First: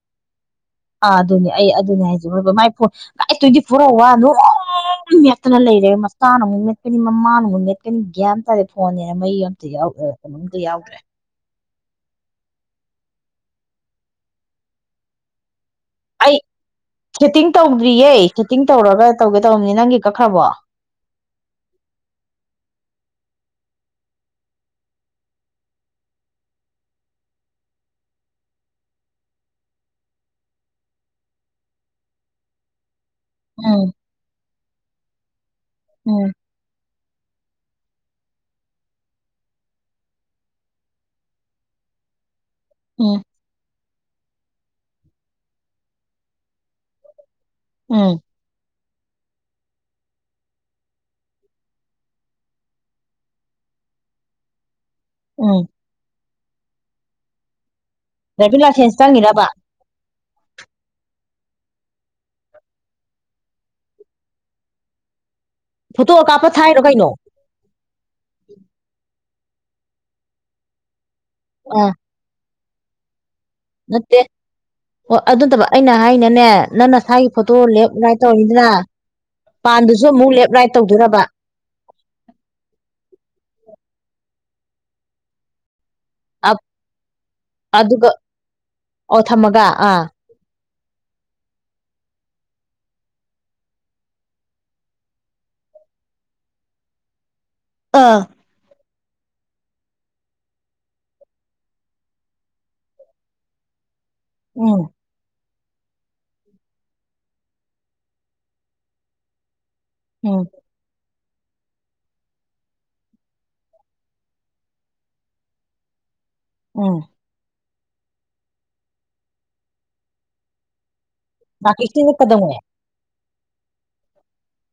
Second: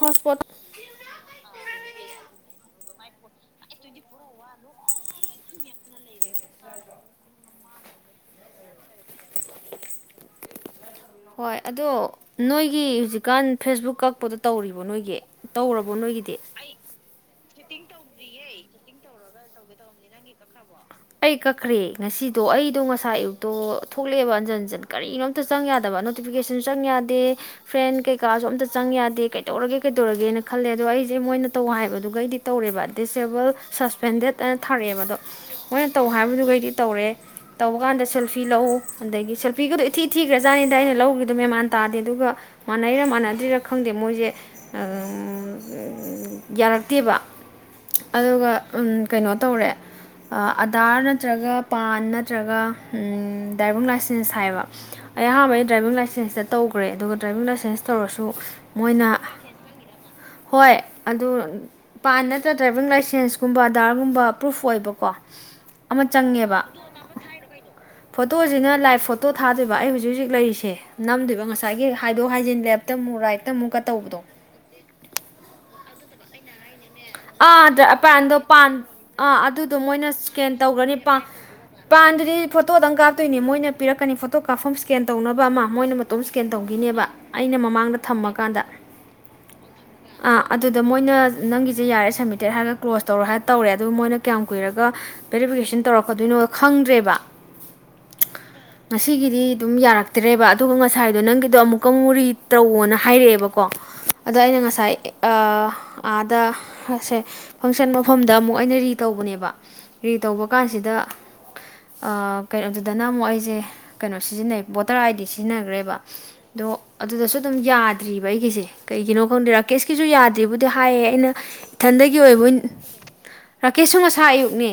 Hotspot. ꯑꯥ ꯑꯗꯨꯅꯦ ꯑꯩ ꯑꯗꯨꯅꯦ ꯍꯥꯏꯖꯈꯕ my phone twenty four hour ꯅꯨꯡ ꯃꯦꯠꯇꯅ ꯂꯩꯔꯦ ꯃꯆꯥ ꯅꯨꯡꯃꯨꯛ ꯃꯦꯠꯀꯅꯤ ꯃꯃꯥ ꯅꯨꯡꯃꯨꯛ ꯃꯦꯠꯀꯅꯤ ꯒ꯭ꯌꯥ ꯇꯥꯔꯦ ꯐꯣꯟꯅꯤꯅ ꯃꯩ ꯑꯝꯇꯩꯅꯝꯇ ꯌꯥꯎꯗ꯭ꯔꯦ꯫ ꯒꯥꯟ ꯐꯦꯁꯕꯨꯛ ꯀꯛꯄꯗ꯫ ꯇꯧꯔꯤꯕ ꯅꯣꯏꯒꯤ꯫ ꯇꯧꯔꯕꯣ ꯅꯣꯏ꯫ ꯑꯩ ꯁꯦꯠꯇꯤꯡ ꯇꯧꯗ꯭ꯔꯤꯌꯦ꯫ ꯤꯡ ꯇꯧꯔꯒ ꯇꯧꯒꯦ ꯇꯧꯕꯅꯤ꯫ ꯀꯛꯈ꯭ꯔꯕꯣ ꯑꯩ ꯀꯛꯈ꯭ꯔꯦ ꯉꯁꯤꯗꯣ ꯑꯩꯗꯣ ꯉꯁꯥꯏ꯫ ꯑꯗꯣ ꯊꯣꯛꯂꯛꯑꯦꯕ ꯍꯟꯖꯟ ꯍꯟꯖꯟ ꯀꯔꯤꯅꯣ ꯑꯝꯇ ꯆꯪ ꯌꯥꯗꯕ ꯅꯣꯇꯤꯐꯤꯀꯦꯁꯟꯁꯨ ꯆꯪ ꯌꯥꯗꯦ ꯐ꯭ꯔꯦꯟ ꯀꯩꯀꯥꯁꯨ ꯑꯝꯇ ꯆꯪ ꯌꯥꯗꯦ ꯀꯩꯗꯧꯔꯒꯦ ꯀꯩꯗꯧꯔꯒꯦꯅ ꯈꯜꯂꯦ ꯑꯗꯣ ꯑꯩꯁꯦ ꯃꯣꯏꯅ ꯇꯧ ꯍꯥꯏꯕꯗꯨꯒꯩꯗꯤ ꯇꯧꯔꯦꯕ꯫ ꯗꯤꯁꯑꯦꯕꯜ꯫ ꯎꯝ ꯇꯅ ꯊꯔꯛꯑꯦꯕꯗꯣ ꯃꯣꯏꯅ ꯇꯧ ꯎꯝ ꯍꯥꯏꯕꯗꯨꯈꯩꯗꯤ ꯇꯧꯔꯦ ꯇꯧꯕ ꯀꯥꯟꯗ ꯁꯦꯜꯐꯤ ꯂꯧꯎ ꯑꯗꯒꯤ ꯁꯦꯜꯐꯤꯒꯗꯣ ꯏꯊꯤ ꯊꯤꯈ꯭ꯔꯖꯥꯠꯅꯤꯗ ꯑꯩꯅ ꯂꯧꯒꯤꯗꯣ ꯃꯦꯃꯥꯟ ꯇꯥꯗꯦ ꯑꯗꯨꯒ ꯃꯥꯅꯩꯔ ꯎꯝ ꯃꯥ ꯅꯗꯤꯔꯛ ꯈꯪꯗꯦ ꯃꯣꯏꯁꯦ ꯌꯥꯔꯛꯇꯦꯕ ꯎꯝ ꯑꯗꯨꯒ ꯎ ꯀꯩꯅꯣ ꯇꯧꯔꯦ ꯑꯗꯥꯔ ꯅꯠꯇ꯭ꯔꯒ ꯄꯥꯟ ꯅꯠꯇ꯭ꯔꯒ ꯗ꯭ꯔꯥꯏꯚꯤꯡ ꯂꯥꯏꯁꯦꯟꯁ ꯍꯥꯏꯕ ꯎꯝ ꯑꯩꯍꯥꯟꯕꯩ ꯗ꯭ꯔꯥꯏꯕꯤꯡ ꯂꯥꯏꯁꯦꯟꯁ ꯆꯠꯦ ꯇꯧꯈ꯭ꯔꯦ ꯑꯗꯨꯒ ꯗ꯭ꯔꯥꯏꯕꯤꯡ ꯂꯥꯏꯁꯦꯟꯁ ꯇꯧꯔꯁꯨ ꯗ꯭ꯔꯥꯏꯚꯤꯡ ꯂꯥꯏꯁꯦꯟꯁ ꯃꯣꯏꯅ ꯆꯪꯉꯤꯔꯕ ꯍꯣꯏ ꯑꯗꯨ ꯄꯥꯟ ꯅꯠꯇ꯭ꯔ ꯗ꯭ꯔꯥꯏꯚꯤꯡ ꯂꯥꯏꯁꯦꯟꯁꯀꯨꯝꯕ ꯑꯙꯗꯥꯔꯒꯨꯝꯕ ꯄ꯭ꯔꯨꯐ ꯑꯣꯏꯕꯀꯣ ꯀꯣ ꯑꯃ ꯐꯣꯇꯣ ꯀꯥꯞꯄ ꯆꯪꯉꯦꯕ ꯊꯥꯏꯔꯣ ꯀꯩꯅꯣ ꯐꯣꯇꯣꯁꯤꯅ ꯂꯥꯏꯚ ꯐꯇ ꯐꯣꯇꯣ ꯊꯥꯗꯣꯏꯕ ꯑꯩ ꯍꯧꯖꯤꯛ ꯍꯧꯖꯤꯛ ꯂꯩꯔꯤꯁꯦ ꯅꯝꯗꯣꯏꯕ ꯑꯥ ꯉꯁꯥꯏꯒꯤ ꯍꯥꯏꯗꯣꯛ ꯍꯥꯏꯖꯤꯟ ꯂꯦꯞ ꯃꯨꯔꯥꯏ ꯅꯠꯇꯦ ꯍ ꯑꯗꯨꯠꯇꯕ ꯑꯩꯅ ꯍꯥꯏꯅꯅꯦ ꯅꯪ ꯅꯁꯥꯒꯤ ꯐꯣꯇꯣ ꯂꯦꯞ ꯑ ꯔꯥꯏꯠ ꯄꯥꯟꯗꯣ ꯇꯧꯔꯅꯤꯗꯅ ꯄꯥꯟ ꯑꯥ ꯑꯗꯨꯗꯣ ꯄꯥꯟꯗꯨꯁꯨ ꯃꯣꯏꯅ ꯑꯃꯨꯛ ꯂꯦꯞ ꯏꯁꯀꯦꯟ ꯔꯥꯏꯠ ꯇꯧꯈ꯭ꯔꯅꯤꯥꯟ ꯇꯧꯗꯣꯏꯔꯕ ꯄꯥꯟꯗꯨꯗꯤ ꯐꯣꯇꯣꯗꯪ ꯀꯥꯞꯇꯣꯏꯅꯤ ꯃꯣꯏꯅ ꯄꯤꯔꯛꯀꯅꯤ ꯐꯣꯇꯣ ꯐꯣꯇꯣ ꯀꯥꯞꯐꯝ ꯁꯀꯦꯟ ꯇꯧꯅꯕ ꯑꯃ ꯃꯣꯏꯅ ꯇꯣꯝ ꯏꯁꯀꯦꯟ ꯑꯞ ꯇꯧꯈꯤꯅꯦꯕ ꯑꯩꯅ ꯃꯃꯥꯡꯗ ꯑꯗꯨꯒ ꯊꯝꯃꯀꯥꯟꯗ ꯑꯣ ꯊꯝꯃꯒ ꯑꯥ ꯑ ꯑꯗꯨꯗ ꯃꯣꯏꯅ ꯅꯪꯒꯤ ꯁꯤ ꯌꯥꯔꯦ ꯁꯝꯃꯤꯇꯦꯠ ꯍꯥꯏꯔꯒ ꯀ꯭ꯂꯣꯖ ꯇꯧꯔꯣ ꯍꯥꯏꯔꯒ ꯇꯧꯔꯦ ꯑꯗꯨ ꯃꯣꯏꯅ ꯀꯌꯥꯝ ꯀꯨꯏꯔꯒ ꯕꯦꯔꯤꯐꯤꯀꯦꯁꯟ ꯇꯧꯔꯛꯀꯗꯣꯏꯅꯣ ꯈꯪꯗ꯭ꯔꯦꯕ ꯑꯥ ꯉꯁꯤꯒꯤꯗꯤ ꯑꯗꯨꯝ ꯌꯥꯔꯛꯇ꯭ꯔꯦꯕ ꯑꯗꯨꯒ ꯉꯁꯥꯏꯗꯣ ꯅꯪꯒꯤꯗꯣ ꯑꯃꯨꯛꯀ ꯑꯃꯨꯔꯤ ꯇꯧꯣꯅ ꯍꯥꯏꯔꯛꯑꯦꯕꯀꯣ ꯑꯗꯣ ꯑꯩꯅ ꯎꯝ ꯉꯁꯥꯏ ꯑꯗ ꯑ ꯁꯦ ꯐꯪꯁꯟ ꯃꯐꯝꯗ ꯑꯃꯨꯛ ꯑꯩꯅ ꯔꯤ ꯇꯧꯕꯅꯦꯕ ꯔꯤ ꯎꯝ ꯇꯧꯕ ꯀꯥꯟꯁꯤꯗ ꯀꯩꯅꯣꯗꯨꯗꯅ ꯑꯃꯨꯛ ꯑꯩꯁꯦ ꯀꯩꯅꯣ ꯁꯤꯖꯤꯟꯅꯩ ꯕꯣꯇꯔ ꯑꯥꯏꯗꯤ ꯁꯤꯖꯤꯟꯅꯈ꯭ꯔꯦꯕ ꯑꯗꯣ ꯎꯝ ꯑꯗꯨꯗꯁꯨ ꯑꯗꯨꯝ ꯌꯥꯗ꯭ꯔꯤꯕ ꯑꯩꯒꯤꯁꯦ ꯀꯩꯒꯤꯅꯣ ꯈꯪꯗꯦ ꯔꯥꯀꯦꯁꯀꯤꯁꯨ ꯌꯥꯗ꯭ꯔꯤꯕꯕꯨꯗꯤ ꯍꯥꯏꯌꯦ ꯑꯩꯅ ꯃꯥꯔꯀꯦꯠꯁꯤꯡꯅ ꯏꯊꯟꯗꯒꯤ ꯑꯣꯏꯕꯨ ꯀꯩꯗꯧꯉꯩ ꯔꯥꯀꯦꯁꯁꯨ ꯉꯁꯥ ꯑꯌꯨꯛꯅꯦ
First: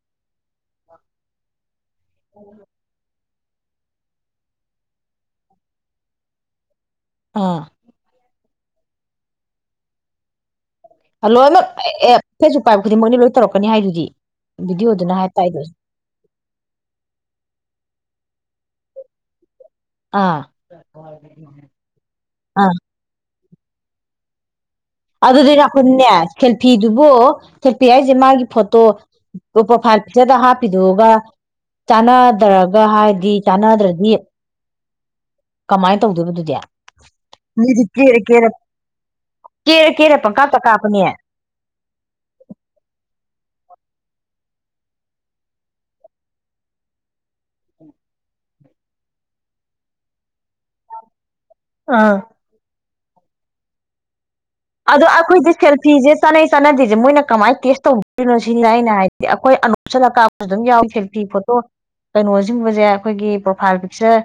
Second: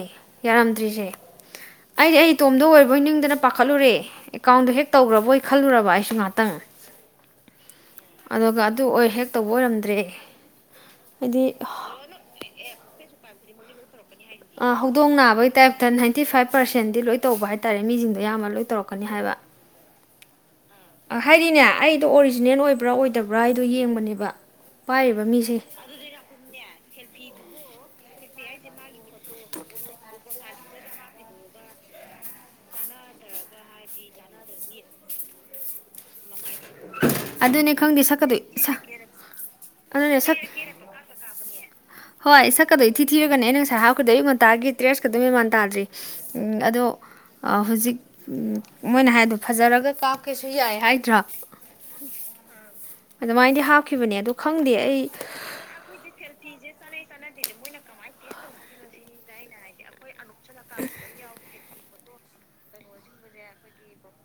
ꯌꯥꯔꯝꯗ꯭ꯔꯤꯁꯦ ꯑꯩꯗꯤ ꯑꯩꯇꯣꯝꯗ ꯑꯣꯏꯕꯣꯏ ꯅꯤꯡꯗꯅ ꯄꯥꯈꯠꯂꯨꯔꯦ ꯑꯦꯀꯥꯎꯟꯗꯣ ꯍꯦꯛ ꯇꯧꯈ꯭ꯔꯕꯣꯏ ꯈꯜꯂꯨꯔꯕ ꯑꯩꯁꯨ ꯉꯍꯥꯛꯇꯪ ꯑꯥ ꯑꯗꯨꯒ ꯑꯗꯨ ꯑꯣꯏ ꯍꯦꯛ ꯇꯧꯕ ꯑꯣꯏꯔꯝꯗ꯭ꯔꯦ ꯍꯥꯏꯗꯤ ꯂꯣꯏ ꯅ ꯐꯦꯖꯄꯨꯛ ꯄꯥꯏꯕ ꯈꯨꯗꯤꯡꯃꯛꯅꯤ ꯇꯧꯔꯛꯀꯅꯤ ꯍꯥꯏꯗꯨꯗꯤ ꯑ ꯍꯧꯗꯣꯡ ꯚꯤꯗꯤꯑꯣꯗꯨꯅ ꯅꯥꯕꯒꯤ ꯍꯥꯏꯇꯥꯏꯗꯣ ꯇꯥꯏꯞꯇ ꯅꯥꯏꯟꯇꯤ ꯐꯥꯏꯚ ꯄꯥꯔꯁꯦꯟꯗꯤ ꯂꯣꯏ ꯇꯧꯕ ꯍꯥꯏꯇꯥꯔꯦ ꯃꯤꯁꯤꯡꯗꯣ ꯌꯥꯝꯕ ꯂꯣꯏ ꯇꯧꯔꯛꯀꯅꯤ ꯍꯥꯏꯕ ꯑꯥ ꯍꯥꯏꯗꯤꯅꯦ ꯑꯩꯗꯣ ꯑꯣꯔꯤꯖꯤꯅꯦꯜ ꯑꯥ ꯑꯣꯏꯕ꯭ꯔꯥ ꯑꯣꯏꯗꯕ꯭ꯔꯥ ꯕ꯭ꯔꯥꯏꯗꯨꯣ ꯌꯦꯡꯕꯅꯦꯕ ꯄꯥꯏꯔꯤꯕ ꯑꯗꯨꯗ ꯃꯤꯁꯦ ꯅ ꯑꯩꯈꯣꯏꯅꯦ ꯁꯦꯜꯐꯤꯗꯨꯕꯨ ꯁꯦꯜꯐꯤ ꯍꯥꯏ ꯁꯦ ꯃꯥꯒꯤ ꯐꯣꯇꯣ ꯄ꯭ꯔꯣꯐꯥꯏꯜ ꯄꯤꯛꯆꯔꯗ ꯍꯥꯞꯄꯤꯗꯣꯛꯑꯒ ꯆꯥꯟꯅꯗ꯭ꯔꯒ ꯍꯥꯏꯔꯗꯤ ꯆꯥꯟꯅꯗ꯭ꯔꯗꯤ ꯀꯃꯥꯏꯅ ꯇꯧꯗꯣꯏꯕꯗꯨꯗꯤ ꯑꯗꯨꯅꯦ ꯈꯪꯗꯦ ꯁꯛꯀꯗꯣꯏ ꯀꯦꯔ ꯀꯦꯔ ꯑꯗꯨꯅꯦ ꯄꯪꯀꯥꯞꯇ ꯀꯥꯞꯄꯅꯦ ꯍꯣꯏ ꯁꯛꯀꯗꯣꯏ ꯏ ꯊꯤ ꯊꯤꯔꯒꯅꯦ ꯑꯩꯅ ꯉꯁꯥꯏ ꯈꯨꯗꯏꯌꯛ ꯉꯟꯇꯥꯒꯤ ꯗ꯭ꯔꯦꯁꯀ ꯑꯗꯨꯝ ꯃꯃꯥꯟ ꯇꯥꯗ꯭ꯔꯤ ꯑꯗꯣ ꯍꯧꯖꯤꯛ ꯃꯣꯏꯅ ꯍꯥꯏꯗꯣ ꯐꯖꯔꯒ ꯀꯥꯞꯀꯦꯁꯨ ꯌꯥꯏ ꯍꯥꯏꯗ꯭ꯔꯥ ꯑꯥ ꯑꯗꯨꯃꯥꯏꯅꯗꯤ ꯍꯥꯞꯈꯤꯕꯅꯦ ꯑ ꯑꯗꯣ ꯑꯩꯈꯣꯏꯗꯤ ꯁꯦꯜꯐꯤꯁꯦ ꯆꯠꯅꯩ ꯆꯥꯟꯅꯗꯦꯁꯦ ꯃꯣꯏꯅ ꯀꯃꯥꯏꯅ ꯇꯦꯁ ꯇꯧꯕꯗꯣꯏꯅꯣ ꯁꯤ ꯑꯩꯅ ꯍꯥꯏꯗꯤ ꯑꯩꯈꯣꯏ ꯑꯅꯁꯂꯥ ꯑꯗꯨꯝ ꯌꯥꯎ ꯊꯦ ꯐꯤ ꯐꯣꯠꯇꯣ ꯀꯩꯅꯣꯁꯤꯡꯤꯡꯕꯁꯦ ꯑꯩꯈꯣꯏꯒꯤ ꯄ꯭ꯔꯣꯐꯥꯏꯜ ꯄꯤꯛꯆꯔ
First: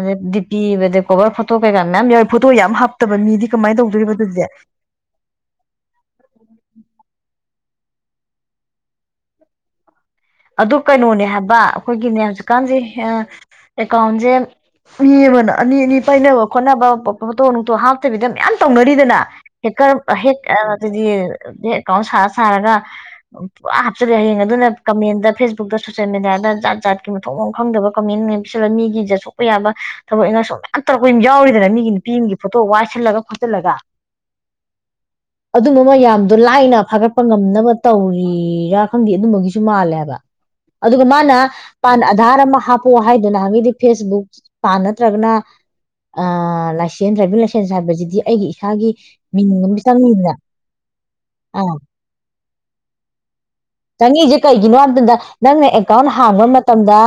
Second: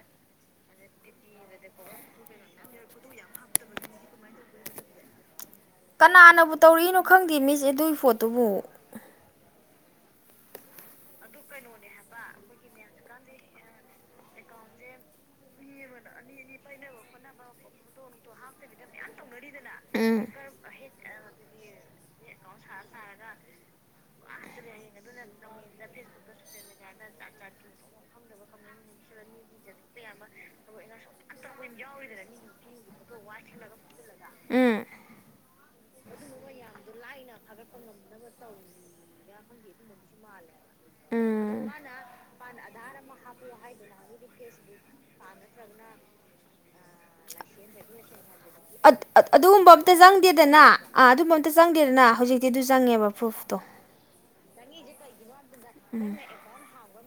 ꯑꯗꯩ ꯗꯤ ꯄꯤꯕꯗ ꯀꯣꯕꯔ ꯐꯣꯇꯣ ꯀꯩꯀꯥ ꯃꯌꯥꯝ ꯌꯥꯎꯋꯤ ꯐꯣꯇꯣ ꯌꯥꯝ ꯍꯥꯞꯇꯕ ꯃꯤꯗꯤ ꯀꯃꯥꯏꯅ ꯇꯧꯗꯣꯔꯤꯕ ꯑꯗꯨꯗꯤ ꯀꯅꯥꯅꯕꯨ ꯇꯧꯔꯤꯛꯏꯅꯣ ꯈꯪꯗꯦ ꯃꯤꯁꯦ ꯑꯗꯨꯒꯤ ꯐꯣꯇꯣꯕꯨ ꯑꯗꯨ ꯀꯩꯅꯣꯅꯦ ꯍꯥꯏꯕ ꯑꯩꯈꯣꯏꯒꯤꯅꯦ ꯍꯧꯖꯤꯛꯀꯥꯟꯁꯦ ꯑꯦꯀꯥꯎꯟꯁꯦ ꯃꯤ ꯑꯃꯅ ꯑꯅꯤ ꯑꯅꯤ ꯄꯥꯏꯅꯕ ꯈꯣꯠꯅꯕ ꯐꯣꯇꯣ ꯅꯨꯡꯇꯣ ꯍꯥꯞꯇꯕꯤꯗ ꯃꯌꯥꯝ ꯇꯧꯅꯔꯤꯗꯅ ꯍꯦꯀꯔ ꯍꯦꯛꯗꯤ ꯕꯦꯡ ꯑꯦꯀꯥꯎꯟ ꯁꯥꯔ ꯁꯥꯔꯒ ꯄꯨꯔꯥ ꯍꯥꯞꯆꯜꯂꯦ ꯍꯌꯦꯡ ꯑꯗꯨꯅ ꯀꯃꯦꯟꯗ ꯐꯦꯁꯕꯨꯛꯇ ꯁꯣꯁꯦꯜ ꯃꯦꯗꯤꯌꯥꯗ ꯖꯥꯠ ꯖꯥꯠꯀꯤ ꯃꯊꯣꯡ ꯃ ꯈꯪꯗꯕ ꯀꯃꯦꯟ ꯃꯌꯥꯝ ꯄꯁꯤꯜꯂ ꯃꯤꯒꯤ ꯖꯠ ꯁꯣꯛꯄ ꯌꯥꯕ ꯊꯕꯛ ꯏꯉꯥꯡꯁ ꯃꯌꯥꯝ ꯇꯧꯔꯛꯄ ꯌꯥꯎꯔꯤꯗꯅ ꯃꯤꯒꯤ ꯅꯨꯄꯤ ꯑꯃꯒꯤ ꯐꯣꯇꯣ ꯋꯥꯏꯁꯤꯜꯂꯒ ꯈꯣꯆꯤꯜꯂꯒ ꯎꯝ ꯑꯗꯨꯝꯕ ꯃ ꯌꯥꯝꯗꯣ ꯂꯥꯏꯅ ꯐꯥꯒꯠꯄ ꯉꯝꯅꯕ ꯇꯧꯔꯤꯔꯥ ꯈꯪꯗꯦ ꯑꯗꯨꯝꯕꯒꯤ ꯆꯨꯃꯥꯂꯦꯕ ꯑꯗꯨꯒ ꯃꯥꯅ ꯑꯗꯨ ꯃꯥ ꯄ ꯑꯙꯥꯔ ꯑꯃ ꯍꯥꯞꯄꯣꯑꯣ ꯍꯥꯏꯗꯅ ꯍꯥꯏꯕꯗꯤ ꯐꯦꯁꯕꯨꯛ ꯄꯥꯟ ꯅꯠꯇ꯭ꯔꯒꯅ ꯂꯥꯏꯁꯦꯟꯁ ꯗ꯭ꯔꯥꯏꯚꯤꯡ ꯂꯥꯏꯁꯦꯟꯁ ꯍꯥꯏꯕꯁꯤꯗꯤ ꯑꯩꯒꯤ ꯏꯁꯥꯒꯤ ꯑꯠ- ꯑꯠ- ꯃꯤꯅꯤꯡ ꯑꯗꯨꯒꯨꯝꯕ ꯑꯃ ꯑꯝꯇ ꯆꯪꯉꯤꯅ ꯆꯪꯗꯦꯗꯅ ꯑꯥ ꯑꯗꯨꯝꯕ ꯑꯝꯇ ꯑꯥ ꯆꯪꯗꯦꯗꯅ ꯍꯧꯖꯤꯛꯇꯤ ꯑꯗꯨ ꯆꯪꯉꯦꯕ ꯄ꯭ꯔꯨꯐꯇꯣ ꯆꯪꯉꯤꯁꯤ ꯀꯩꯒꯤꯅ ꯍꯥꯔꯗꯗ ꯅꯪꯅ ꯑꯦꯀꯥꯎꯟ ꯍꯥꯡꯕ ꯃꯇꯝꯗ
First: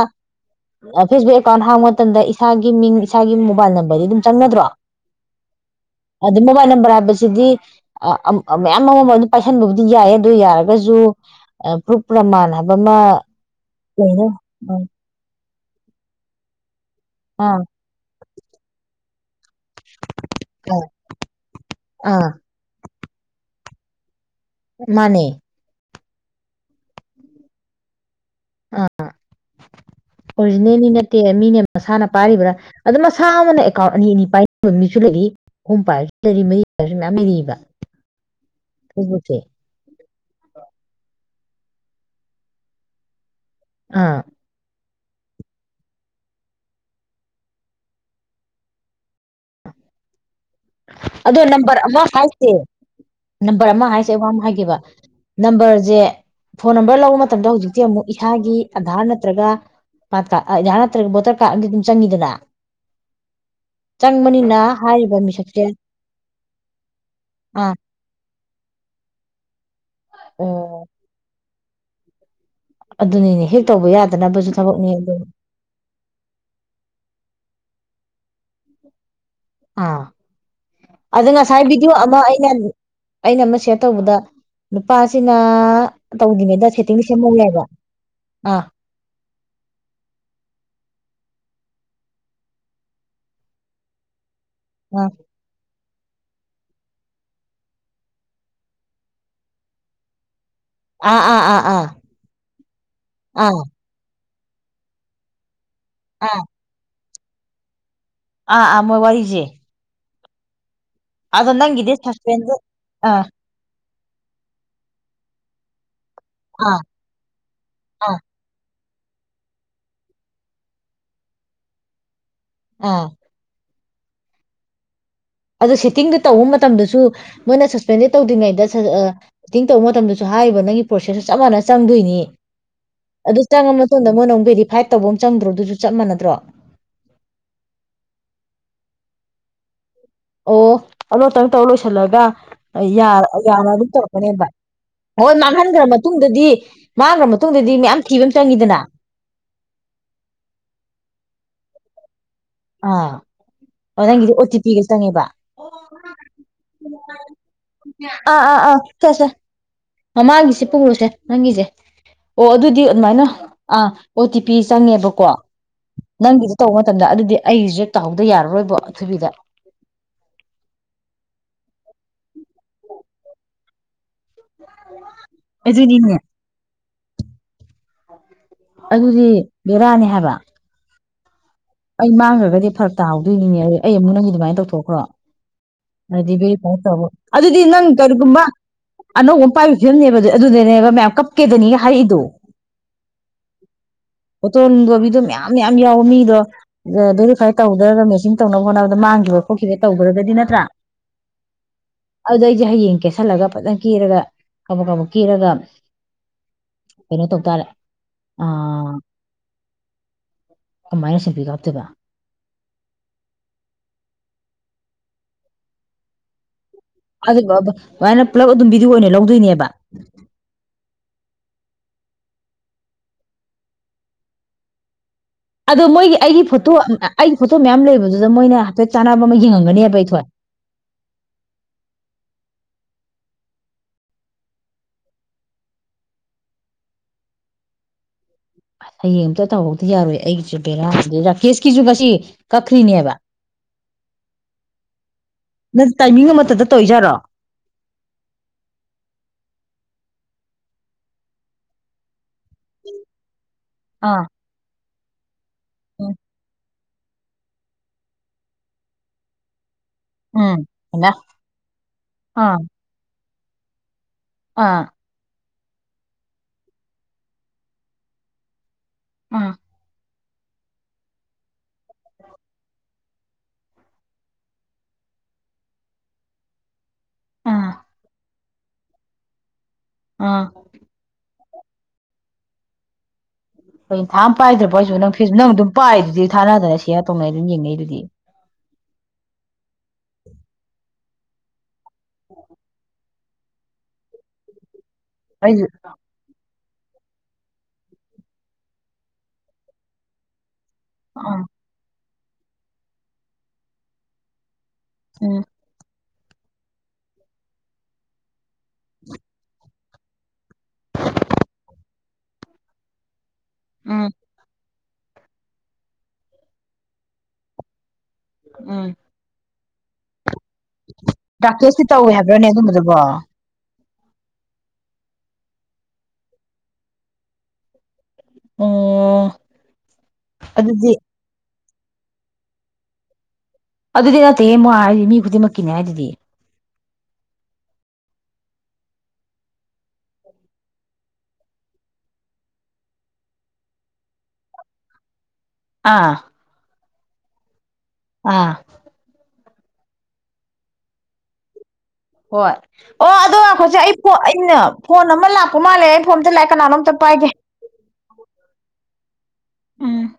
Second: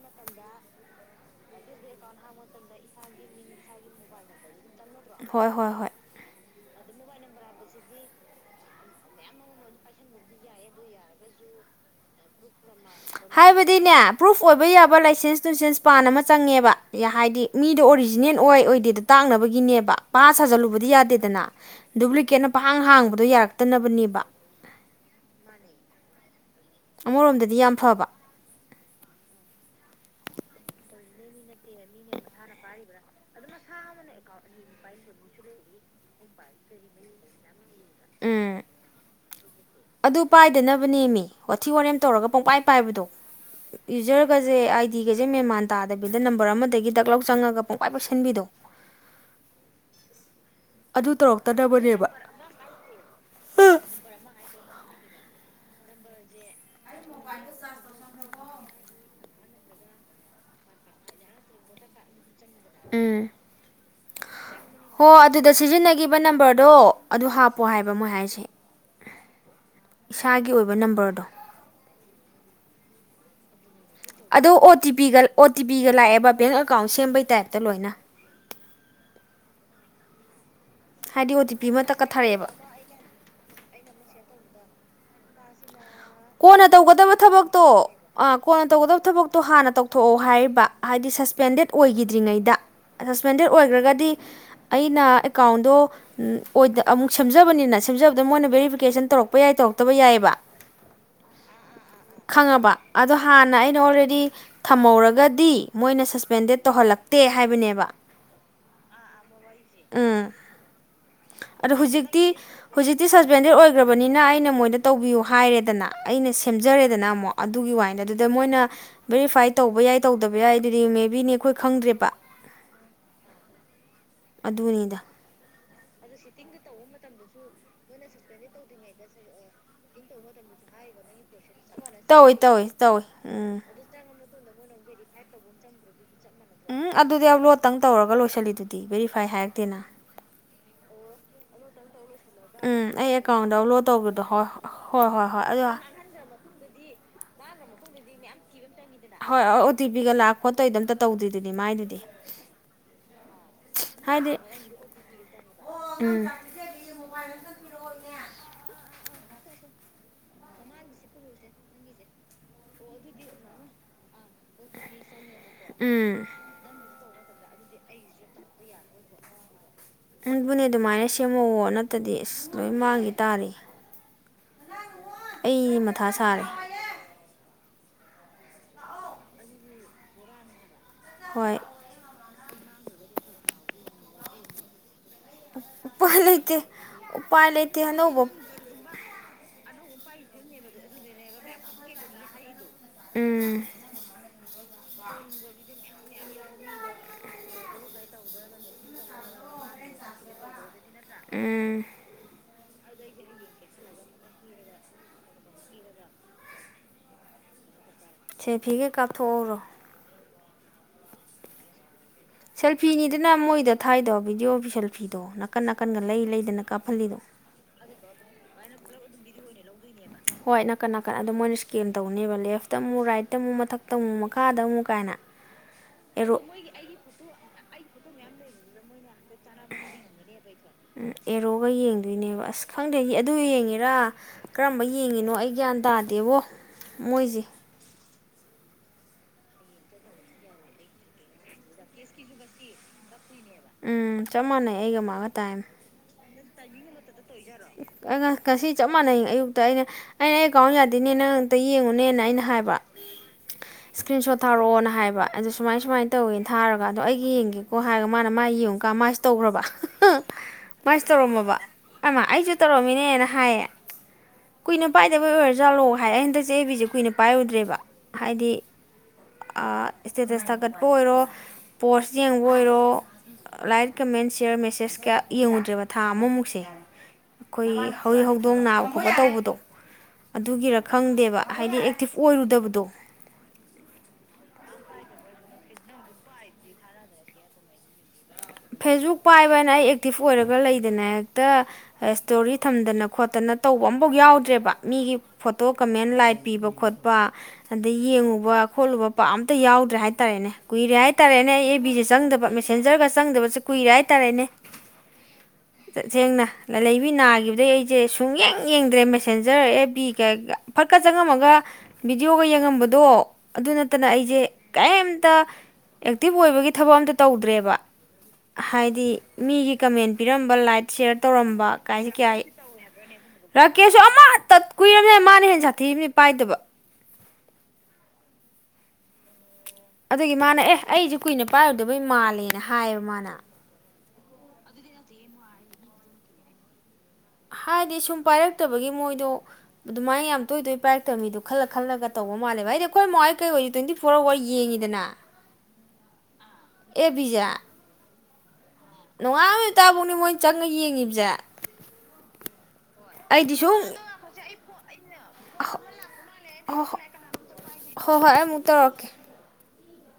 ꯐꯦꯁꯕꯨꯛ ꯑꯦꯀꯥꯎꯟ ꯍꯥꯡꯕ ꯃꯇꯝꯗ ꯏꯁꯥꯒꯤ ꯃꯤꯡ ꯏꯁꯥꯒꯤ ꯃꯣꯕꯥꯏꯜ ꯅꯝꯕꯔꯗꯤ ꯑꯗꯨꯝ ꯆꯪꯅꯗ꯭ꯔꯣ ꯍꯣꯏ ꯍꯣꯏ ꯍꯣꯏ ꯈꯕ꯭ꯔ ꯍꯥꯏꯕꯁꯤꯗꯤꯑ ꯑꯝ ꯃꯌꯥꯝ ꯑꯃꯃ ꯑꯗꯨꯝ ꯄꯥꯏꯁꯟꯕꯕꯨꯗꯤ ꯌꯥꯏ ꯑꯗꯨ ꯌꯥꯔꯒꯁꯨ ꯄ꯭ꯔꯨꯞ ꯄꯔ꯭ꯃꯥꯟ ꯍꯥꯏꯕ ꯑꯃ ꯍꯥꯏꯕꯗꯤꯅꯦ ꯂꯩꯅ ꯄ꯭ꯔꯨꯐ ꯑꯣꯏꯕ ꯌꯥꯕ ꯂꯥꯏꯁꯦꯟꯁ ꯇꯨꯁꯦꯟꯁ ꯄꯥꯟ ꯑꯃ ꯆꯪꯉꯦꯕ ꯍꯥꯏꯗꯤ ꯑꯥ ꯃꯤꯗꯣ ꯑꯣꯔꯤꯖꯤꯅꯦꯜ ꯑꯣꯏ ꯑꫭꯏꯗꯦꯗꫭ ꯇꯥꯛꯅꯕꯒꯤ ꯒꯤꯅꯦꯕ ꯄꯪꯁꯥ ꯁꯥꯖꯜꯂꯨꯕꯗꯤ ꯌꯥꯗꯦꯗꯅ ꯑꯥ ꯗꯨꯄ꯭ꯂꯤꯀꯦꯠꯅ ꯄꯪꯍꯥꯡ ꯍꯥꯡꯕ ꯗꫭ ꯌꯥꯔꯛꯇꯅꯕꯅꯦꯕ ꯃꯅꯦ ꯑꯃꯔꯣꯝꯗꯗꯤ ꯌꯥꯝ ꯐꯕ ꯑ ꯑꫭꯔꯤꯖꯤꯅꯦꯜꯗꯤ ꯅꯠꯇꯦꯕ ꯃꯤꯅ ꯃꯁꯥꯅ ꯄꯥꯔꯤꯕ꯭ꯔꯥ ꯑꯗꯨ ꯁꯥ ꯑꯃꯅ ꯑꯦꯀꯥꯎꯟ ꯑꯅꯤ ꯑꯅꯤ ꯄꯥꯏꯕ ꯃꯤꯁꯨ ꯂꯩꯔꯤ ꯑꯍꯨꯝ ꯄꯥꯏꯔꯁꯨ ꯂꯩꯔꯤ ꯃꯔꯤ ꯄꯥꯏꯔꯁꯨ ꯃꯌꯥꯝ ꯂꯩꯅꯩꯕ ꯎꯝ ꯎꯝ ꯖꯦ ꯑꯗꯨ ꯄꯥꯏꯗꯅꯕꯅꯦꯃꯤ ꯋꯥꯊꯤ ꯋꯥꯔꯦꯝ ꯇꯧꯔꯒ ꯄꯨꯡꯄꯥꯏ ꯄꯥꯏꯕꯗꯣ ꯑꯥ ꯌꯨꯖꯔ ꯒꯁꯦ ꯑꯥꯏ ꯗꯤ ꯒꯖꯦ ꯃꯦꯟ ꯃꯥꯟ ꯇꯥꯗꯕꯤꯗ ꯅꯝꯕꯔ ꯑꯃꯗꯒꯤ ꯗꯛ ꯂꯧꯎ ꯆꯪꯉꯒ ꯄꯨꯡꯄꯥꯏ ꯄꯥꯏꯁꯟꯕꯤꯗꯣ ꯑꯗꯨ ꯑꯗꯣ ꯅꯝꯕꯔ ꯑꯃ ꯇꯧꯔꯛꯇꯅꯕꯅꯦꯕ ꯍꯥꯏꯁꯦ ꯅꯝꯕꯔ ꯑꯃ ꯍꯥꯏꯁꯦ ꯋꯥ ꯑꯃ ꯍꯥꯏꯒꯦꯕ ꯅꯝꯕꯔꯁꯦ ꯐꯣꯟ ꯅꯝꯕꯔ ꯂꯧꯕ ꯃꯇꯝꯗ ꯍꯧꯖꯤꯛꯇꯤ ꯑꯃꯨꯛ ꯏꯁꯥꯒꯤ ꯑꯙꯥꯔ ꯅꯠꯇ꯭ꯔꯒ ꯄꯥꯟ ꯀꯥꯔ ꯑꯙꯥꯔ ꯅꯠꯇ꯭ꯔꯒ ꯚꯣꯇꯔ ꯀꯥꯔꯗ ꯑꯃꯗꯤ ꯑꯗꯨꯝ ꯆꯪꯅꯤꯗꯅ ꯎꯝ ꯆꯪ ꯕꯅꯤꯅ ꯍꯣ ꯍꯥꯏꯔꯤꯕ ꯃꯤꯁꯛ ꯑꯗꯨꯗ ꯁꯤꯖꯤꯟꯅꯈꯤꯕ ꯅꯝꯕꯔꯗꯣ ꯑꯗꯨ ꯍꯥꯞꯄꯣ ꯑꯥ ꯍꯥꯏꯕ ꯃꯣꯏ ꯍꯥꯏꯁꯦ [inaudible] ꯏꯁꯥꯒꯤ ꯑꯣꯏꯕ ꯑꯣ ꯅꯝꯕꯔꯗꯣ ꯑꯗꯨꯅꯤꯅꯦ ꯍꯦꯛ ꯇꯧꯕ ꯌꯥꯗꯅꯕꯁꯨ ꯑꯗꯣ ꯑꯣ ꯊꯕꯛꯅꯤ ꯇꯤ ꯑꯗꯨ ꯄꯤꯒ ꯑꯣ ꯇꯤ ꯄꯤꯒ ꯂꯥꯛꯑꯦꯕ ꯕꯦꯡ ꯑꯦꯀꯥꯎꯟ ꯁꯦꯝꯕꯩ ꯇꯥꯏꯞꯇ ꯂꯣꯏꯅ ꯑꯥ ꯑꯗꯨꯅꯦ ꯍꯥꯏꯗꯤ ꯑꯣ ꯇꯤ ꯉꯁꯥꯏ ꯄꯤ ꯚꯤꯗꯤꯑꯣ ꯑꯃ ꯑꯩꯅ ꯇꯛꯀꯠꯊꯔꯛꯑꯦꯕ ꯑꯩꯅ ꯑꯃ ꯁ꯭ꯌꯥꯔ ꯇꯧꯕꯗ ꯅꯨꯄꯥꯁꯤꯅ ꯀꯣꯟꯅ ꯇꯧꯗ꯭ꯔꯤꯉꯩꯗ ꯁꯦꯠꯇꯤꯡꯗ ꯇꯧꯒꯗꯕ ꯁꯦꯝꯍꯧ ꯌꯥꯏꯕ ꯊꯕꯛꯇꯣ ꯑ ꯑꯥ ꯀꯣꯟꯅ ꯇꯧꯒꯗꯕ ꯊꯕꯛꯇꯣ ꯍꯥꯟꯅ ꯇꯧꯊꯣꯛꯑꯣ ꯍꯥꯏꯔꯤꯕ ꯍꯥꯏꯗꯤ ꯁꯁꯄꯦꯟꯗꯦꯠ ꯑꯣꯏꯈꯤꯗ꯭ꯔꯤꯉꯩꯗ ꯁꯁꯄꯦꯟꯗꯦꯠ ꯑꯣꯏꯈ꯭ꯔꯒꯗꯤ ꯑꯩꯅ ꯑꯥ ꯑꯦꯀꯥꯎꯟꯗꯣ ꯑꯣꯏꯗ ꯑꯃꯨꯛ ꯁꯦꯝꯖꯕꯅꯤꯅ ꯁꯦꯝꯖꯕꯗ ꯃꯣꯏꯅ ꯕꯦꯔꯤꯐꯤꯀꯦꯁꯟ ꯇꯧꯔꯛꯄ ꯌꯥꯏ ꯇꯧꯔꯛꯇꯕ ꯌꯥꯏꯑꯕ ꯑꯥ ꯑꯥ ꯑꯥ ꯈꯪꯉꯕ ꯑꯗꯣ ꯑꯥ ꯑꯥ ꯍꯥꯟꯅ ꯑꯩꯅ ꯑꯣꯜꯔꯦꯗꯤ ꯊꯝꯍꯧꯔꯒꯗꯤ ꯃꯣꯏꯅ ꯑꯥ ꯁꯁꯄꯦꯟꯗꯦꯠ ꯇꯧꯍꯜꯂꯛ ꯇꯦ ꯍꯥꯏꯕꯅꯦꯕ ꯑꯥ ꯑ ꯃ ꯋꯥꯔꯤꯔꯤꯁꯦ ꯑ ꯍꯧꯖꯤꯛꯇꯤ ꯁꯁꯄꯦꯟꯁꯦ ꯍꯧꯖꯤꯛꯇꯤ ꯑꯥ ꯁꯁꯄꯦꯟꯗꯦꯠ ꯑꯣꯏ ꯂꯩꯈ꯭ꯔꯕꯅꯤꯅ ꯑꯩꯅ ꯃꯣꯏꯗ ꯇꯧꯕꯤꯌꯨ ꯍꯥꯏꯔꯦꯗꯅ ꯑꯩꯅ ꯑꯥ ꯁꯦꯝꯖꯔꯦꯗꯅ ꯑꯃꯨꯛ ꯑꯗꯨꯒꯤ ꯋꯥꯗ ꯑꯥ ꯑꯗꯨꯗ ꯃꯣꯏꯅ ꯕꯦꯔꯤꯐꯥꯏ ꯇꯧꯕ ꯌꯥꯏ ꯇꯧꯗꯕ ꯌꯥꯏ ꯑꯗꯨꯗꯤ ꯃꯦ ꯕꯤꯅꯤ ꯑꯩꯈꯣꯏ ꯈꯪꯗ꯭ꯔꯦꯕ ꯑꯥ ꯑꯗꯨꯅꯤꯗ ꯑꯗꯨ ꯁꯤꯠꯇꯤꯡꯗ ꯇꯧꯕ ꯃꯇꯝꯗꯁꯨ ꯃꯣꯏꯅ ꯁꯁꯄꯦꯟꯗꯦꯠ ꯇꯧꯗ꯭ꯔꯤꯉꯩꯗ ꯁꯤꯇꯤꯡ ꯇꯧꯕ ꯃꯇꯝꯗꯁꯨ ꯍꯥꯏꯔꯤꯕ ꯅꯪꯒꯤ ꯄ꯭ꯔꯣꯁꯦꯁꯇ ꯆꯞ ꯃꯥꯟꯅ ꯆꯪꯗꯣꯏꯅꯤ ꯇꯧꯋꯤ ꯇꯧꯋꯤ ꯇꯧꯋꯤ ꯑꯗꯨ ꯎꯝ ꯆꯪꯉ ꯃꯇꯨꯡꯗ ꯃꯣꯏꯅ ꯑꯃꯨꯛ ꯕꯦꯔꯤꯐꯥꯏꯠ ꯇꯧꯕ ꯑꯃ ꯆꯗ꯭ꯔꯣꯗꯨ ꯑꯗꯨ ꯆꯞ ꯃꯅꯗ꯭ꯔꯣ ꯎꯝ ꯑꯗꯨꯗꯤ ꯑꯞꯂꯣꯗꯇꯪ ꯇꯧꯔꯒ ꯂꯣꯏꯁꯤꯜꯂꯤꯗꯨꯗꯤ ꯕꯦꯔꯤꯐꯥꯏ ꯍꯥꯏꯔꯛꯇꯦꯅ ꯑꯣ ꯑꯂꯣꯇꯪ ꯇꯧꯔ ꯂꯣꯏꯁꯤꯜꯂꯒꯦ ꯎꯝ ꯑꯩ ꯑꯦꯀꯥꯎꯟꯗ ꯌꯥꯅ ꯑꯞꯂꯣꯗ ꯑꯗꯨꯝ ꯇꯧꯕꯗꯣ ꯇꯧꯔꯛꯀꯅꯦꯕ ꯍꯣꯏ ꯍꯣꯏ ꯑꯗꯣ ꯃꯥꯡꯍꯟꯈ꯭ꯔ ꯃꯇꯨꯡꯗꯗꯤ ꯃꯥꯡꯈ꯭ꯔ ꯃꯇꯨꯡ ꯃꯇꯨꯡꯗꯗꯤ ꯃꯌꯥꯝ ꯊꯤꯕ ꯑꯃ ꯆꯪꯉꯤꯗꯅ ꯍꯣꯏ ꯑꯣ ꯇꯤ ꯄꯤꯒ ꯂꯥꯛ ꯈꯣꯠꯇꯣꯏꯗ ꯑꯝꯇ ꯇꯧꯗꯔꯤꯗꯨꯗꯤ ꯃꯥꯏꯗꯨꯗꯤ ꯑꯥ ꯑꯣ ꯅꯪꯒꯤꯗꯤ ꯍꯥꯏꯗꯤ ꯑꯣ ꯇꯤ ꯄꯤꯒ ꯆꯪꯉꯦꯕ ꯑꯥ ꯑꯥ ꯑꯥ ꯁꯦ ꯁꯦ ꯃꯃꯥꯡꯒꯤꯁꯦ ꯄꯨꯂꯣꯁꯦ ꯅꯪꯒꯤꯁꯦ ꯑꯣ ꯑꯗꯨꯗꯤ ꯑꯗꯨꯃꯥꯏꯅ ꯑꯥ ꯑꯣ ꯇꯤ ꯄꯤ ꯆꯪꯉꯦꯕꯀꯣ ꯎꯝ ꯅꯪꯒꯤꯗ ꯇꯧꯕ ꯃꯇꯝꯗ ꯑꯗꯨꯗꯤ ꯑꯩꯒꯤꯁꯦ ꯇꯥꯎꯍꯗ ꯌꯥꯔꯔꯣꯏꯕꯣ ꯑꯊꯨꯕꯤꯗ ꯑꯗꯨꯪꯕꯨꯅꯦ ꯑꯗꯨꯃꯥꯏꯅ ꯁꯦꯝꯃꯧꯑꯣ ꯅꯠꯇꯗꯤ ꯑꯁ ꯂꯣꯏ ꯃꯥꯡꯈꯤ ꯇꯥꯔꯦ ꯑꯩ ꯃꯊꯥ ꯑꯗꯨꯅꯤꯅꯦ ꯁꯥꯔꯦ ꯑꯗꯨꯗꯤ ꯕꯦꯔꯥꯅꯤ ꯍꯥꯏꯕ ꯍꯣꯏ ꯑꯩ ꯃꯥꯡꯈ꯭ꯔꯒꯗꯤ ꯐꯔꯛ ꯇꯥꯍꯧꯗꯣꯏꯅꯤꯅꯦ ꯑꯗ ꯑꯩ ꯑꯃꯨꯛ ꯅꯪꯒꯤ ꯑꯗꯨꯃꯅ ꯇꯧꯊꯣꯛꯈ꯭ꯔꯣ ꯎꯄꯥꯏ ꯑꯗꯤꯒ ꯂꯩꯇꯦ ꯄꯠꯇꯕꯣ ꯎꯄꯥꯏ ꯂꯩꯇꯦ ꯑꯗꯨꯗꯤꯟꯅꯥꯡ ꯑꯅꯧꯕ ꯀꯔꯀꯃ ꯑꯅꯧꯕ ꯑꯃ ꯄꯥꯏꯕ ꯐꯤꯕꯝꯅꯦꯕ ꯑꯗꯨꯗꯅꯦꯕ ꯃꯌꯥꯝ ꯀꯞꯀꯦꯗꯅꯤꯒ ꯍꯥꯏꯔꯛꯗꯨꯣ ꯎꯝ ꯄꯇꯗꯣꯕꯤꯗꯣ ꯃꯌꯥꯝ ꯃꯌꯥꯝ ꯌꯥꯎꯋ ꯃꯤ ꯗꯣ ꯚꯦꯔꯤꯐꯥꯏ ꯇꯧꯗ꯭ꯔꯒ ꯃꯦꯆꯤꯟ ꯇꯧꯅꯕ ꯍꯣꯠꯅꯕꯗ ꯃꯥꯡꯈꯤꯕ ꯈꯣꯠꯈꯤꯕ ꯇꯧꯗ꯭ꯔꯒꯗꯤ ꯅꯠꯇ꯭ꯔꯥ ꯎꯝ ꯑꯗꯨꯗꯣ ꯑꯩꯁꯦ ꯍꯌꯦꯡ ꯀꯦꯁꯜꯂꯒ ꯐꯖꯅ ꯀꯦꯔꯒ ꯑꯃꯕꯛ ꯀꯕꯛ ꯀꯦꯔꯒ ꯀꯩꯅꯣ ꯇꯧ ꯇꯔꯦ ꯁꯦꯜꯐꯤꯒ ꯀꯥꯞꯊꯣꯛꯍꯧꯔꯣ꯫ ꯀꯃꯥꯏ ꯁꯦꯜꯐꯤ ꯀꯥꯞ [unintelligible] ꯁꯦꯜꯐꯤꯅꯤꯗꯅ ꯃꯣꯏꯗ ꯊꯥꯏꯗꯣ ꯕꯤꯗꯤꯑꯣ ꯁꯦꯜꯐꯤꯗꯣ ꯅꯥꯀꯟ ꯅꯥꯀꯟꯒ ꯂꯩ ꯂꯩꯗꯅ ꯀꯥꯞꯍꯜꯂꯤꯗꯣ [unintelligible] ꯄꯨꯂꯕ ꯑꯗꯨꯝ ꯕꯤ ꯑꯗꯨ ꯑꯣꯏꯅ ꯂꯧꯗꯣꯏꯅꯦꯕ꯫ ꯍꯣꯏ ꯅꯥꯀꯟ ꯅꯥꯀꯟ ꯑꯗꯨꯝ ꯃꯣꯏꯅ ꯏꯁꯀꯦꯟ ꯇꯧꯅꯦꯕ ꯂꯦꯐꯇ ꯑꯃꯨꯛ ꯔꯥꯏꯠꯇ ꯑꯃꯨꯛ ꯃꯊꯛꯇ ꯑꯃꯨꯛ ꯃꯈꯥꯗ ꯑꯃꯨꯛ ꯀꯥꯏꯅ꯫ ꯑꯗꯣ ꯃꯣꯏꯒꯤ ꯑꯦꯔꯣ ꯑꯩꯒꯤ ꯐꯣꯇꯣ ꯑꯩꯒꯤ ꯐꯣꯇꯣ ꯃꯌꯥꯝ ꯂꯩꯕꯗꯨ ꯃꯣꯏꯅ ꯍꯥꯏꯐꯦꯠ ꯆꯥꯝ [unintelligible] ꯑꯦꯔꯣꯒ ꯌꯦꯡꯗꯣꯏꯅꯦꯕ ꯑꯁ ꯈꯪꯗꯦ ꯑꯗꯨ ꯌꯦꯡꯉꯦꯔꯥ ꯀꯔꯝꯕ ꯌꯦꯡꯉꯤꯅꯣ ꯑꯩ ꯒ꯭ꯌꯥꯟ ꯇꯥꯗꯦꯕꯣ ꯃꯣꯏꯖꯤ꯫ ꯑꯁꯁ ꯍꯌꯦꯡ ꯑꯃꯇ ꯇꯧꯔꯛꯇ ꯌꯥꯔꯣꯏ ꯑꯩꯒꯤꯖꯦ ꯕꯦꯔꯥꯖꯦ ꯔꯥꯀꯦꯁꯀꯤꯖꯨ ꯉꯁꯤ ꯀꯛꯈ꯭ꯔꯤꯅꯦꯕ꯫ ꯎꯝ ꯆꯞ ꯃꯥꯟꯅꯩ ꯑꯩꯒ ꯃꯥꯒ ꯇꯥꯏꯝ [unintelligible] ꯇꯣꯏꯖꯔꯣ ꯉꯁꯤ ꯆꯞ ꯃꯥꯟꯅꯩ ꯑꯌꯨꯛꯇ ꯑꯩꯅ ꯑꯩꯅ ꯑꯦꯀꯥꯎꯟ ꯌꯥꯗꯦꯅꯦ ꯅꯪꯑꯝꯇ ꯌꯦꯡꯉꯨꯅꯦꯅ ꯑꯩꯅ ꯍꯥꯏꯕ꯫ ꯏꯁꯀ꯭ꯔꯤꯟ ꯑꯥ ꯁꯣꯠ ꯊꯥꯔꯛꯑꯣꯅ ꯍꯥꯏ ꯑꯗꯨ ꯁꯨꯃꯥꯏ ꯁꯨꯃꯥꯏꯅ ꯎꯝ ꯇꯧꯋꯦ ꯊꯥꯔ ꯑꯗꯣ ꯑꯩꯒꯤ ꯌꯦꯡꯒꯦꯀꯣ ꯍꯥꯏꯔꯒ ꯃꯥꯅ ꯃꯥ ꯌꯦꯡꯉꯨꯀꯥꯟ ꯃꯥꯏꯁꯨ ꯇꯧꯒ꯭ꯔꯕ ꯍꯨꯡ ꯎꯝ ꯃꯥꯏꯖꯨ ꯍꯩꯃꯥ ꯇꯧꯔꯝꯃꯕ ꯑꯃ ꯑꯩꯖꯨ ꯑꯥ ꯇꯧꯔꯝꯃꯤꯅꯦ꯫ ꯍꯦꯅ ꯍꯥꯏꯌꯦ ꯑꯥ ꯀꯣꯏꯅ ꯄꯥꯏꯗꯕꯩ ꯑꯣꯏ ꯖꯥꯜꯂꯣ ꯍꯥꯏ ꯑꯩ ꯍꯟꯗꯛꯖꯦ ꯑꯦꯕ ꯕꯤꯖꯦ ꯀꯨꯏꯅ ꯄꯥꯏꯔꯨꯗ꯭ꯔꯦꯕ ꯍꯥꯏꯗꯤ ꯑꯥ ꯑ꯫ ꯏꯁꯇꯦꯇꯁ ꯊꯥꯒꯠꯄ ꯑꯣꯏꯔꯣ ꯄꯣꯁ ꯌꯦꯡꯕ ꯑꯣꯏꯔꯣ ꯂꯥꯏꯛ ꯀꯃꯦꯟ ꯁꯤꯌꯔ ꯃꯦꯁꯦꯁ ꯀꯌꯥ ꯌꯦꯡꯉꯨꯗ꯭ꯔꯦꯕ ꯊꯥ ꯑꯃꯃꯨꯛꯁꯦ ꯑꯥ ꯑꯩꯈꯣꯏ ꯍꯨꯏ ꯍꯧꯗꯣꯡ ꯅꯥꯕ ꯈꯣꯠꯄ ꯊꯝꯃꯣ ꯌꯥꯔꯦ ꯇꯧꯕꯗꯣ꯫ ꯑꯥ ꯑꯗꯨꯒꯤꯔ ꯈꯪꯗꯦꯕ꯫ ꯍꯥꯏꯗꯤ ꯑꯦꯛꯇꯤꯞ ꯑꯣꯏꯔꯨꯗꯕꯗꯣ꯫ [unintelligible] ꯊꯥ ꯑꯝ ꯄꯥꯏꯗ꯭ꯔꯕꯣ ꯍꯥꯏꯖꯤꯕꯣ ꯅꯪ ꯐꯦꯖ ꯅꯪ ꯑꯗꯨꯝ ꯄꯥꯏꯗꯨꯗꯤ ꯊꯥꯅꯗꯅ ꯁꯤꯌꯥꯔ ꯇꯧꯅꯩ ꯑꯗꯨꯝ ꯌꯦꯡꯅꯩ ꯑꯗꯨꯗꯤ꯫ ꯐꯦꯁꯕꯨꯛ ꯄꯥꯏꯕꯅ ꯑꯩ ꯑꯦꯛꯇꯤꯕ ꯑꯣꯏꯔꯒ ꯂꯩꯗꯦꯅ꯫ ꯇ ꯑꯁꯇꯣꯔꯤ ꯊꯝꯗꯅ ꯈꯣꯠꯇꯅ ꯇꯧꯕ ꯑꯃꯕꯥꯎ ꯌꯥꯎꯗ꯭ꯔꯦꯕ꯫ ꯃꯤꯒꯤ ꯐꯣꯇꯣ ꯑꯩꯁꯨ ꯀꯃꯦꯟ ꯂꯥꯏꯛ ꯄꯤꯕ ꯈꯣꯠꯄ ꯑꯗꯩ ꯌꯦꯡꯉꯨꯕ ꯈꯣꯠꯂꯨꯕ ꯄꯥꯛ ꯑꯝꯇ ꯌꯥꯎꯗ꯭ꯔꯦ ꯍꯥꯏꯇꯥꯔꯦꯅꯦ꯫ ꯀꯨꯏꯔꯦ ꯎꯝ ꯍꯥꯏꯇꯥꯔꯦꯅꯦ ꯑꯩ ꯑꯦꯕ ꯕꯤꯖꯦ ꯆꯪꯗꯕ ꯃꯦꯁꯦꯟꯖꯔꯒ ꯆꯪꯗꯕ ꯀꯨꯏꯔꯦ ꯍꯥꯏꯇꯥꯔꯦꯅꯦ ꯎꯝ ꯇꯁꯦꯡꯅ ꯂ ꯂꯩꯩꯕꯤ ꯅꯥꯈꯤꯕꯗꯒꯤ ꯑꯩꯁꯦ ꯁꯨꯡ ꯌꯦꯡ ꯌꯦꯡꯗ꯭ꯔꯦ ꯃꯦꯁꯦꯟꯖꯔ ꯑꯦ ꯄꯤ ꯀ ꯐꯠꯀ ꯆꯪꯉꯝꯃꯒ ꯚꯤꯗꯤꯑꯣꯒ ꯌꯦꯡꯉꯝꯕꯗꯣ ꯑꯗꯨ ꯅꯠꯇꯅ ꯎꯝ ꯑꯩꯁꯦ ꯀꯩꯝꯇ ꯑꯦꯛꯇꯤꯚ ꯑꯣꯏꯕꯒꯤ ꯊꯕꯛ ꯑꯝꯇ ꯇꯧꯗ꯭ꯔꯦꯕ ꯎꯝ ꯍꯥꯏꯗꯤ ꯃꯤꯒꯤ ꯀꯃꯦꯟ ꯄꯤꯔꯝꯕ ꯂꯥꯏꯠ ꯁꯌꯔ ꯇꯧꯔꯝꯕ ꯔꯥꯀꯦꯁꯇꯤ ꯀꯥꯏꯁꯤ ꯇꯧꯋꯦ ꯍꯥꯏꯕ꯭ꯔꯅꯦ ꯑꯗꯨꯝꯕꯗꯨꯕꯣ ꯑꯣ ꯀꯌꯥ ꯀꯦꯁꯨ ꯑꯃꯇ ꯀꯨꯏꯔꯕꯅꯤ ꯃꯥꯅ ꯍꯦ ꯁꯥꯊꯤꯝꯅꯤ ꯄꯥꯏꯗꯕ ꯑꯣꯝ ꯑꯗꯨꯒꯤ ꯃꯥꯅ ꯑꯦ ꯑꯩꯁꯨ ꯀꯨꯏꯅ ꯄꯥꯏꯔꯧꯗꯕꯩ ꯃꯥꯜꯂꯦꯅ ꯍꯥꯏꯌꯦꯕ ꯃꯥꯅ ꯑꯗꯨꯗꯤ ꯅꯠꯇꯦ ꯃꯣꯏ ꯍꯥꯏꯗꯤ ꯃꯤ ꯈꯨꯗꯤꯡꯃꯛꯀꯤꯅꯦ ꯍꯥꯏꯗꯨꯗꯤ ꯍꯥꯏꯗꯤ ꯁꯨꯝ ꯄꯥꯏꯔꯛꯇꯕꯒꯤ ꯃꯣꯏꯗꯣ ꯑꯗꯨꯃꯥꯏꯅ ꯌꯥꯝ ꯇꯣꯏ ꯇꯣꯏ ꯄꯥꯏꯔꯛꯇꯕ ꯃꯤꯗꯣ ꯈꯜꯂ ꯈꯜꯂꯒ ꯇꯧꯕ ꯃꯥꯜꯂꯦꯕ ꯍꯥꯏꯗꯤ ꯑꯩꯈꯣꯏ ꯃꯏ ꯀꯩ ꯑꯣꯏꯁ ꯇ꯭ꯋꯦꯟꯇꯤ ꯐꯣꯔ ꯑꯋꯥꯔ ꯌꯦꯡꯉꯤꯗꯅ ꯑꯥ ꯑꯦꯕꯤꯖꯥ ꯑꯥ ꯉꯥꯕ ꯇꯥꯕꯥꯎꯅꯦ ꯃꯣꯏ ꯆꯪꯉ ꯌꯦꯡꯉꯤꯕꯁꯦ ꯍꯣꯏ ꯑꯣ ꯑꯩꯗꯤ ꯑꯗꯣꯈꯣꯏꯁꯦ ꯁꯨꯝ ꯑꯩ ꯑꯩꯅ ꯐꯣꯟ ꯑꯃ ꯂꯥꯛꯄ ꯃꯥꯜꯂꯦ ꯑꯩ ꯐꯣꯟꯝꯇ ꯂꯥꯛꯑ ꯀꯅꯥꯅꯣ ꯑꯝꯇ ꯍꯣꯏ ꯄꯥꯏꯒꯦ ꯍꯣꯏ ꯑꯩ ꯑꯃꯨꯛ ꯇꯧꯔꯛꯀꯦ ꯎꯝ